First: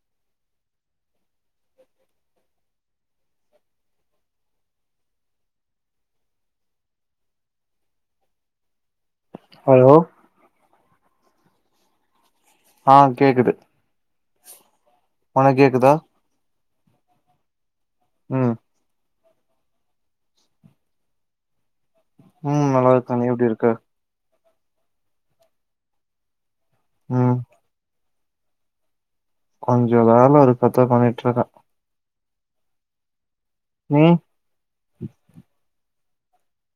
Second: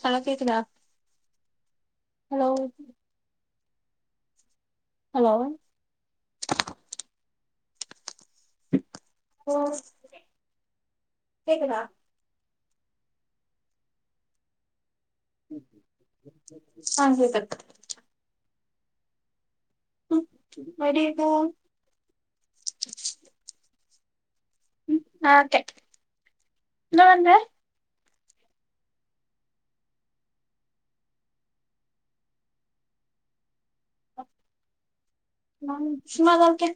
Hello கேக்குதா hello hello ஆ hello கேக்குதா ஆ கேக்குது உனக்கு கேக்குதா ஆ கேக்குது ம் ம் [unintelligible] ம் நல்லா இருக்கே நீ எப்டி இருக்க ம் நல்லாருக்கே என்ன ம் பண்ற? கொஞ்ச வேல இருக்கு அதா பண்ணிட்ருக்கே நீ? நானு சும்மாதா இருக்கே.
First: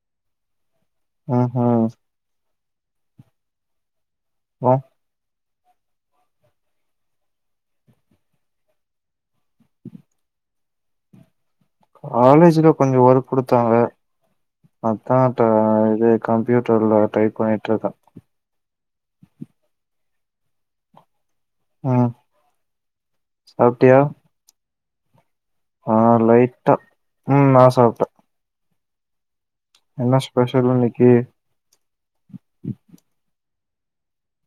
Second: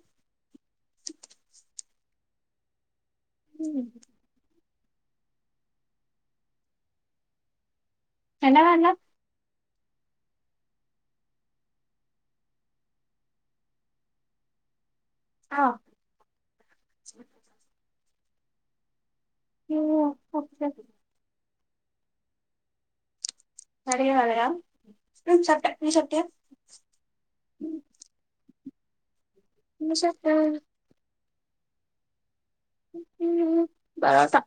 ஆ ஹா ம் அப்றோ? என்ன வேல? காலேஜுல கொஞ்ச ஒர்க் குடுத்தாங்க. அதா இப்ப ஆ இது கம்ப்யூட்டர்ல டைப் பண்ணிட்ருக்கே. [unintelligible] அப்ப செரி ஆ நெறைய வேலையா? ம் சாப்ட்டே நீ ஆ சாப்ட்டியா லைட்டா. ம் நா சாப்ட்டே. என்ன ஸ்பெஷல் இன்னக்கி? ம் ம் பரோட்டா.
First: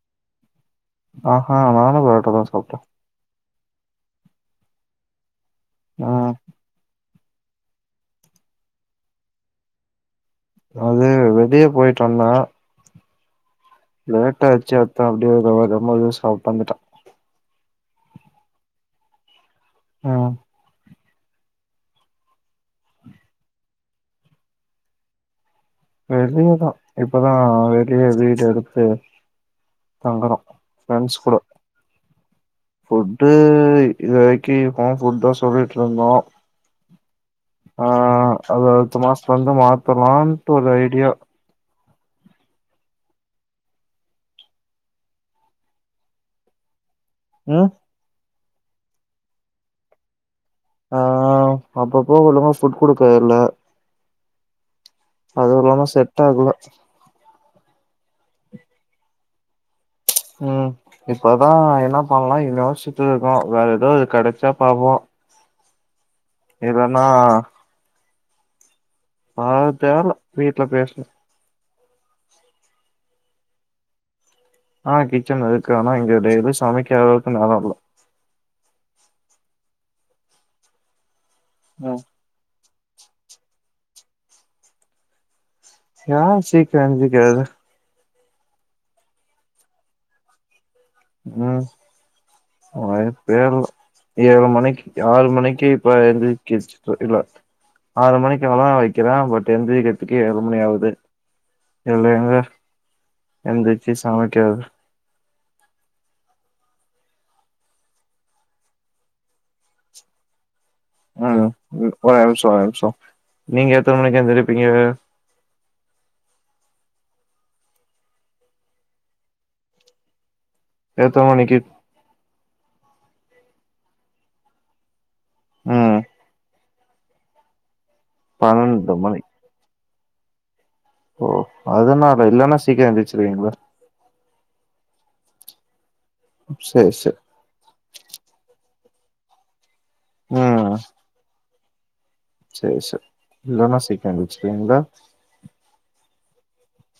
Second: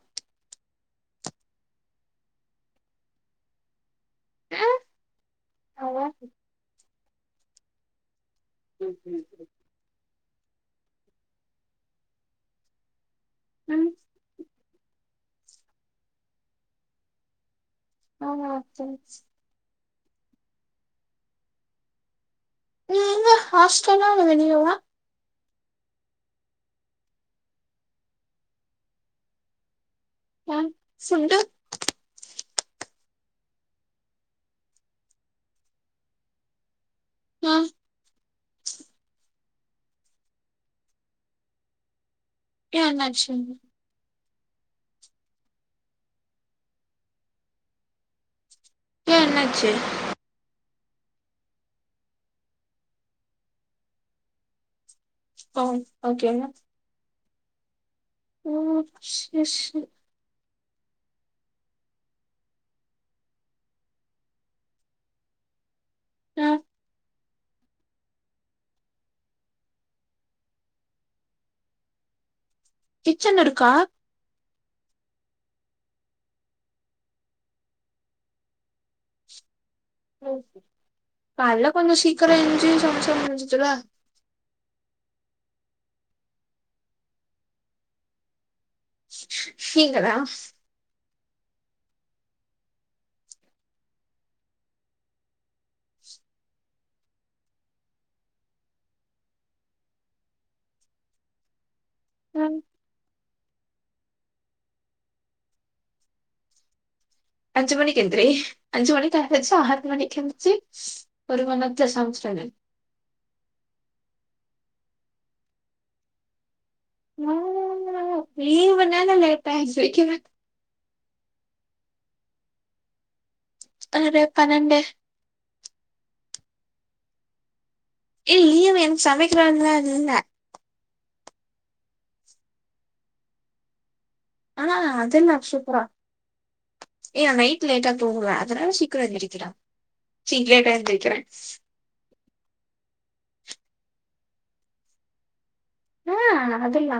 ஆஹ்ஹா நானு பரோட்டாதா சாப்ட்டே. ஆ ஆ [unintelligible] அது வெளிய போயிட்டு வந்தே ம் லேட்டாயிட்ச்சு அதா அப்டியே [unintelligible] எதோ சாப்ட்டு வந்துட்டே ஆஹா சேரி சே ஆமா நீ எங்க ஹாஸ்டலா இல்ல வெளியவா? வெளியதா இப்பதா வெளிய வீடு எடுத்து தங்கறோ ஏ ஃப்ரெண்ட்ஸ் ஃபுட்டு கூடோ ஃபுட்டு இது வரைக்கு ஹோம் ஃபுட்தா சொல்லிட்ருந்தோ ஏ ஆ அது அடுத்த மாச த்துல இருந்து மாத்தலான்ட்டு ஒரு ஐடியா. யேன் என்னாச்சு அது? ம் ஏ என்னாச்சி ஆ அப்ப போகலு ஃபுட் குடுக்க இல்ல அது ஓ இல்லாம செட் ஆகல ம் செரி செரி ம் இப்பதான் என்ன பண்ணலா யோசிட்டு இருக்கோம் வேற எதோ கெடைச்சா பாப்போம் ஆ எதனா ப தெர்ல வீட்ல பேசனு கிச்சன் இருக்கா ஆ கிச்சன் இருக்கு ஆனா இங்க டெய்லி சமைக்கர அளவுக்கு நேரம் இல்ல ம் கால்ல கொஞ்சம் ம் சீக்கிரம் ஏஞ்சி கொஞ்சம் முஞ்சிச்சி இல்ல யார் சீக்கிரம் எந்திக்கிறது நீங்கதா ம் வாய்ப்பே இல்ல ஏழு மணிக்கு ஆறு மணிக்கு இப்ப எந்திருக்கி இல்ல ஆறு மணிக்கு அலாரம் வக்கிறேன் பட் எந்திரிக்கிறதுக்கே ஏழு மணி ஆவுது இதுல எங்க ம் எந்திரிச்சி சமைக்கறது அஞ்சி மணி எந்திரி அஞ்சு மணிக்கு அலாரம் வச்சா ஆறுமணிக்கு எந்திச்சி என்னாது ஒரே நிமிஷம் ஒரே நிமிஷம் நீங்க எத்தன மணிக்கு எந்திரி ப்பிங்க நாங்க லீவு நாள்ல லேட்டா எந்திரிக்குவ எத்தன மணிக்கு ஒரு பன்னண்டு ம் ஏ லீவு பன்னெண்டு எனக்கு மணி சமைக்கிற வேலலா இல்ல ஓ அதனால இல்லன்னா சீக்கிரம் எந்திருச்சிருவிங்களோ ஆ அது எல்லா சூப்பரா சேரி சேரி ஏ நா நைட் லேட்டா தூங்குவ அதனால சீக் க நெரிக்கிரா சீக்ரெட்டா எந்திரிக்கிறே செரி செ இல்லன்னா சீக்கிர எந்திரிச்சிருவிங்களா ஆ அதுல்லா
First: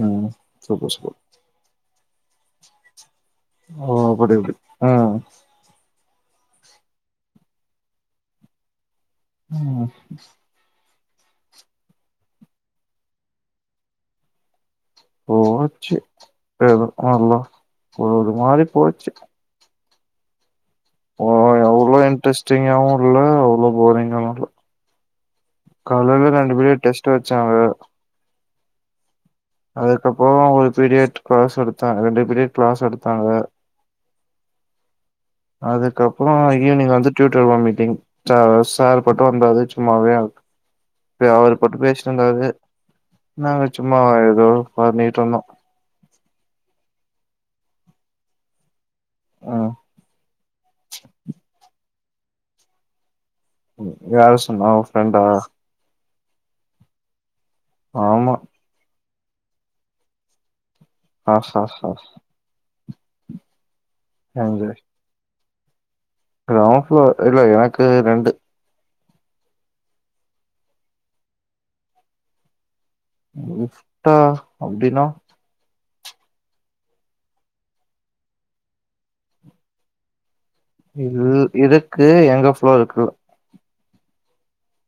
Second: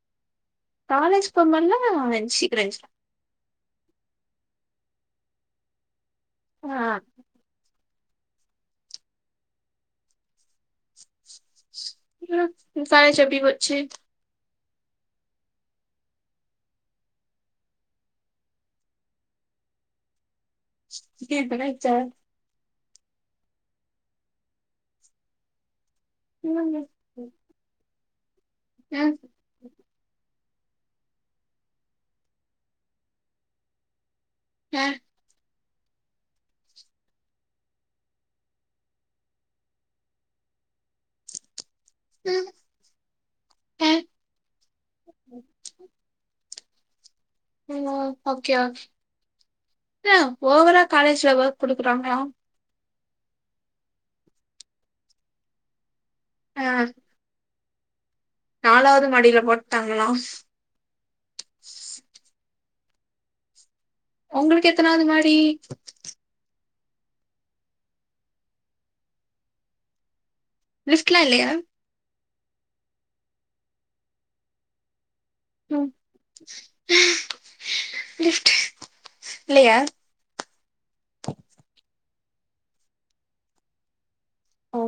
ம் சூப்பர் சூப்பர் காலேஜ் போமோதெல்ல சீக்கிர எஞ்சி ஓ அபடி அப்டி ஆ ஆ ம் ம் இன்னிக் காலேஜ் எப்டி போச்சு போச்சு ஏதோ நல்லா ஒரு ஒரு மாரி போச்சு ஓ அவ்ளோ இன்ட்ரெஸ்டிங்காவு [unintelligible] இல்ல அவ்ளோ போரிங்காவு இல்ல காலைல ரெண்டு பீரியட் டெஸ்ட்டு வச்சாங்க [unintelligible] அதுக்கப்புறோ ஒரு பீரியட் க்ளாஸ் எடுத்தா ரெண்டு பீரியட் கிளாஸ் எடுத்தாங்க ம் அதுக்கப்புறொ ஈவ்னிங் வந்து டியூட்டர் வா மீட்டிங் சா சார் பட்டு வந்தாரு சும்மாவே வே அவரு போட்டு பேசிட்ருந்தாரு நாங்க சும்மா ஏதோ பண்ணிட்ருந்தோ என்னா ஓகே ஓகே ம் [unintelligible] ஓவரா காலேஜ்ல ஒர்க் குடுக்கு றாங்ளா யாரு சொன்னா ஒ ஃப்ரெண்டா ஆ ஆமா நாலாவது மாடில போட்டாங்களா? ஆ ஹ ஹ ஹ உங்களுக்கு எத்தனாவ்து மாடி [inaudible] [unintelligible] இல்ல எனக்கு ரெண்டு லிஃப்ட்லா இல்லயா லிஃப்டா அப்டின்னா? ம் லிஃப்ட்டு இல்லயா இல் இரு க்கு எங்க ஃப்ளோருக் இல்ல ஓ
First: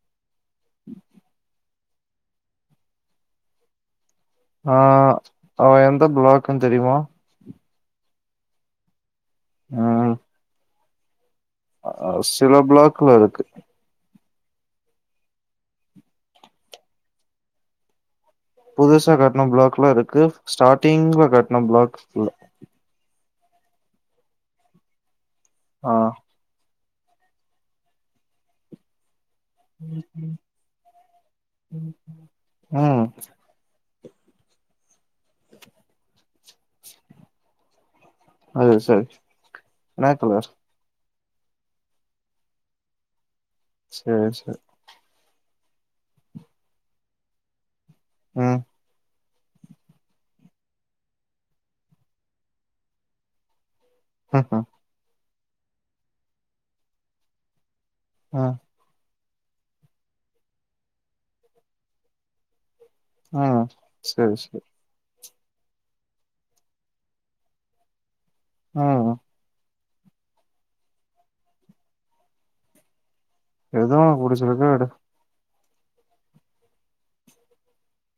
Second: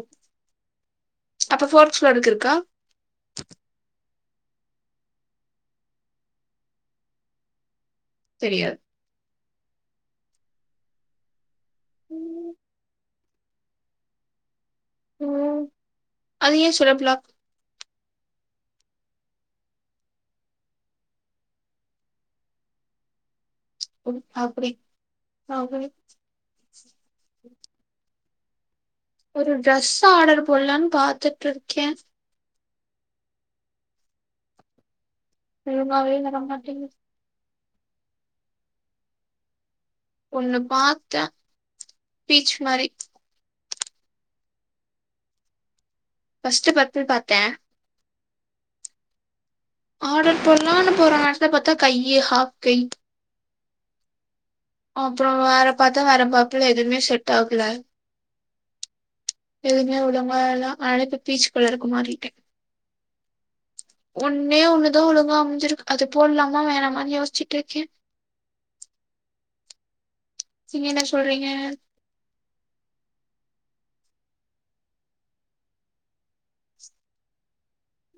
[inaudible] அப்ப ஃபோர்த் ப்ளோருக்கு இருக்கா? ஆ அவ எந்த பிளாக்குன் தெரியுமா? தெரியாது ஆ அ சில ப்ளாக்ல இரு ம் அது ஏன் சில பிளாக் புதுசா கட்ன பிளாக்லா இருக்கு ஸ்டார்ட்டிங்ல கட்ன பிளாக் இல்ல ஓ அப்டி அப்டி [inaudible] ஆ ஒரு ட்ரஸு ஆடர் போடலான்னு பாத்துட்டு இருக்கே ம் ஒழுங்காவே வரமாட்டிங்குது அது சரி என்ன கலர் ஒன்னு பாத் த பீச்சி மாரி சேரி சேரி பஸ்ட்டு பர்பில் பாத்தன் ம் ஆடர் போடலான்னு போற நேரத்தல பாத்தா கையி ஹாஃப் கை ஆ ஆ அப்றோ வேற பாத்தா வேற பப்புல எதுவுமே செட்டாகல ஆ எதுவுமே ஒழுங்கா இல்ல அதனால இப்ப பீச் கலருக்கு மாறிட்டன் ம் சேரி சேரி ஒன்னே ஒண்ணுதா ஒழுங்கா முஞ்சிருக்கு அது போடலாம வேணாமனு யோசிச்சிட்டு இருக்க ஆ நீங்க என்ன சொல்றீங்க எது ஒனக்கு புடிச்சிருக்கோ எடு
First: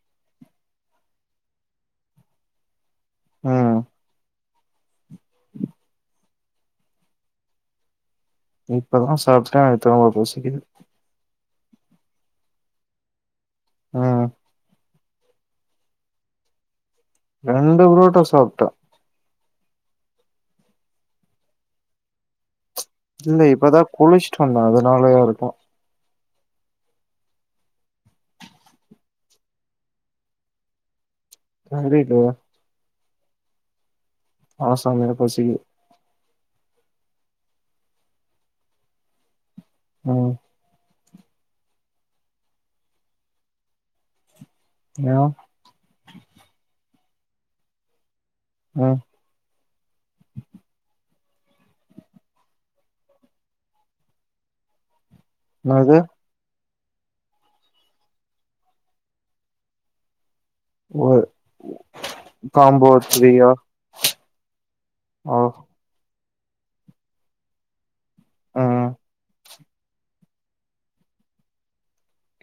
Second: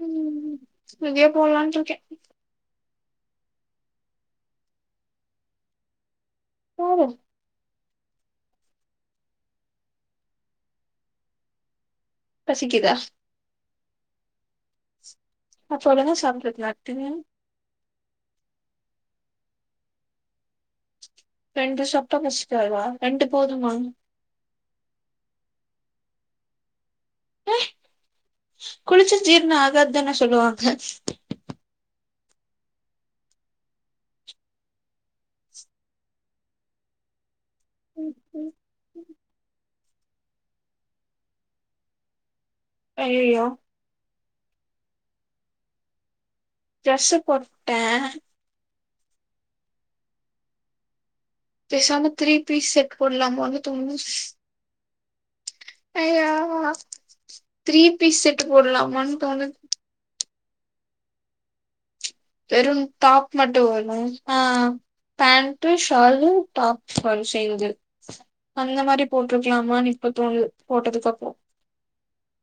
ம் ம் இதே போலான்ட்டுருக்கே ம் [inaudible] போதும் இப்பதா சாப்ட்ட திரும்ப பசிக்குது பசிக்குதா ஆ அப்பதான சாப்ட்டிருந்த டினியோ து புரோட்டா சாப்ட்ட ரெண்டு ஷாப் தா பஸ் இல்ல இப்பதா குளிச்சிட்டு வந்த அதனாலயா இருக்கும் ஏ குளிச்சா ஜீரணோ ஆகாதான சொல்லுவாங்க தெரிலோ ஆனா செமயா பசிக்கி ம் ம் ம் ம் அய்யயோ ஏ ட்ரெஸ்ஸு போட்டுட்ட ஆ பேசாம த்ரீ பீஸ் செட் போடுலாமோன்னு தோணுது அய்யோ த்ரீ பீஸ் செட்டு போடலாமானு தோணுது போடு வெறும் டாப் மட்டு வருமா ஆ பேண்ட்டு ஷாலு டாப் ஃபன்செய்ந்து அந்த மாரி போட்ரு க்கலாமானு இப்ப தோணுது போட்டதுக்கு அப்றோம்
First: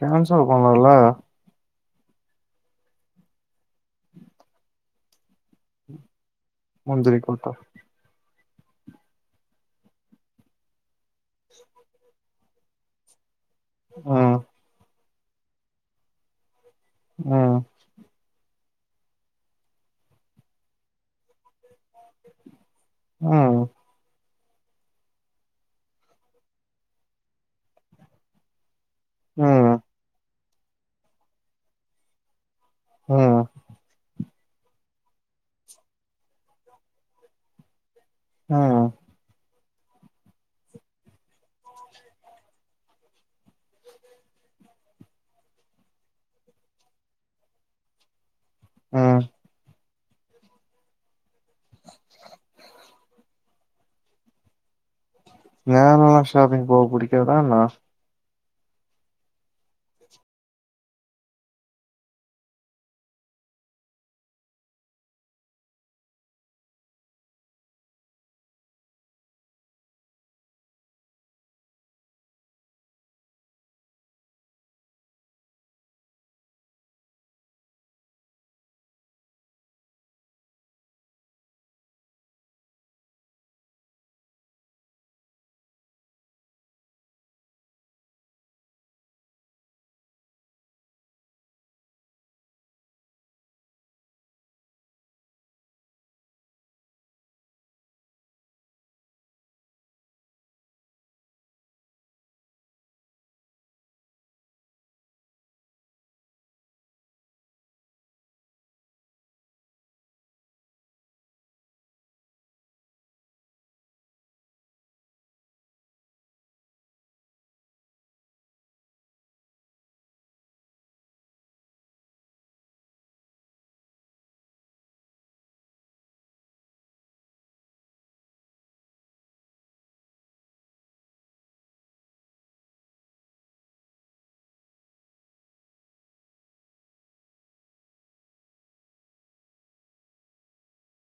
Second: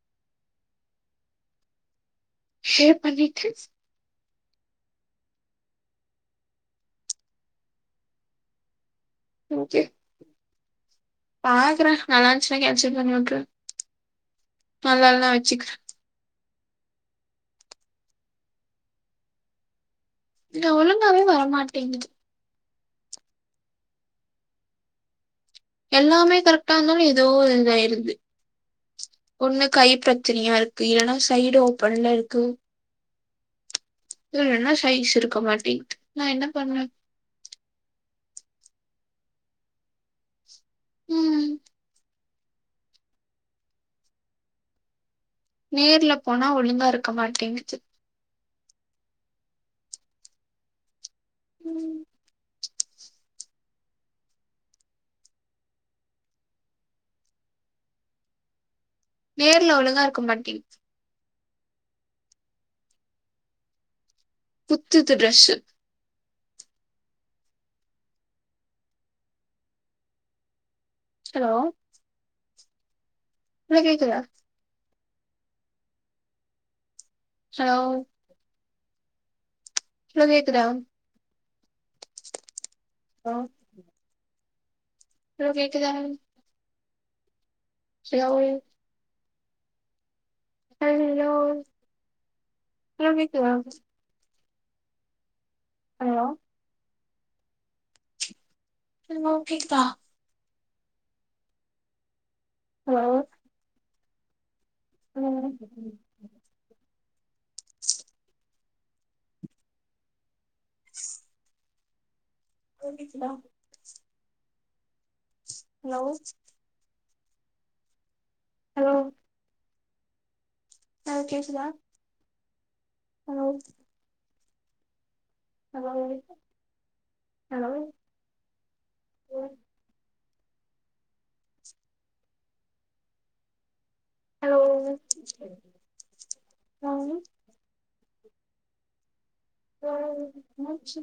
கேன்சல் பண்லா இல்ல ஷேவ் பண்ணிடுச்சி முந்திரி கொட்ட ஓகே பாக்கறேன் நல்லா இருந்துச்சின்னா கேன்சல் பண்ணிவுட்ருவ ஆ நல்லா இல்லனா வச்சிக்கிற ம் இதுல ஒழுங்காவே வர மாட் டிங்கிது ஆ எல்லாமே கரெட்டாந்தாலு ஏதோ ஒரு இதாயிருது ஒண்ணு ம் கை பிரச்சனையா இருக் கு இல்லன்னா சைடு ஓபன்ல இருக்கு ஆ இல்லன்னா சைஸ் இருக்க மாட்டிக்கிது நான் என்ன பண்ணுவ ம் ம் நேர்ல போனா ஒழுங்கா இருக்க மாட்டேங்கிது ஆ ம் நேர்ல ஷாப்பிங் போவ புடிக்காதா என்னா நேர்ல ஒழுங்கா இருக்க மாட்டிகிது குத்துது ட்ரெஸு ஹலோ ஹலோ கேக்குதா ஹலோ இப்ப கேக்குதா ஹலோ இப்ப கேக்குதா ஹலோ ஹலோ டூ வீக்ஸ் ஏதாவது ஹலோ ஹலோ கேக்குதா ஹலோ [unintelligible] ஹலோ கேக்குதா ஹலோ ஹலோ ஆ கேக்குதா hello hello hello yes hello hello ஆ மூச்சு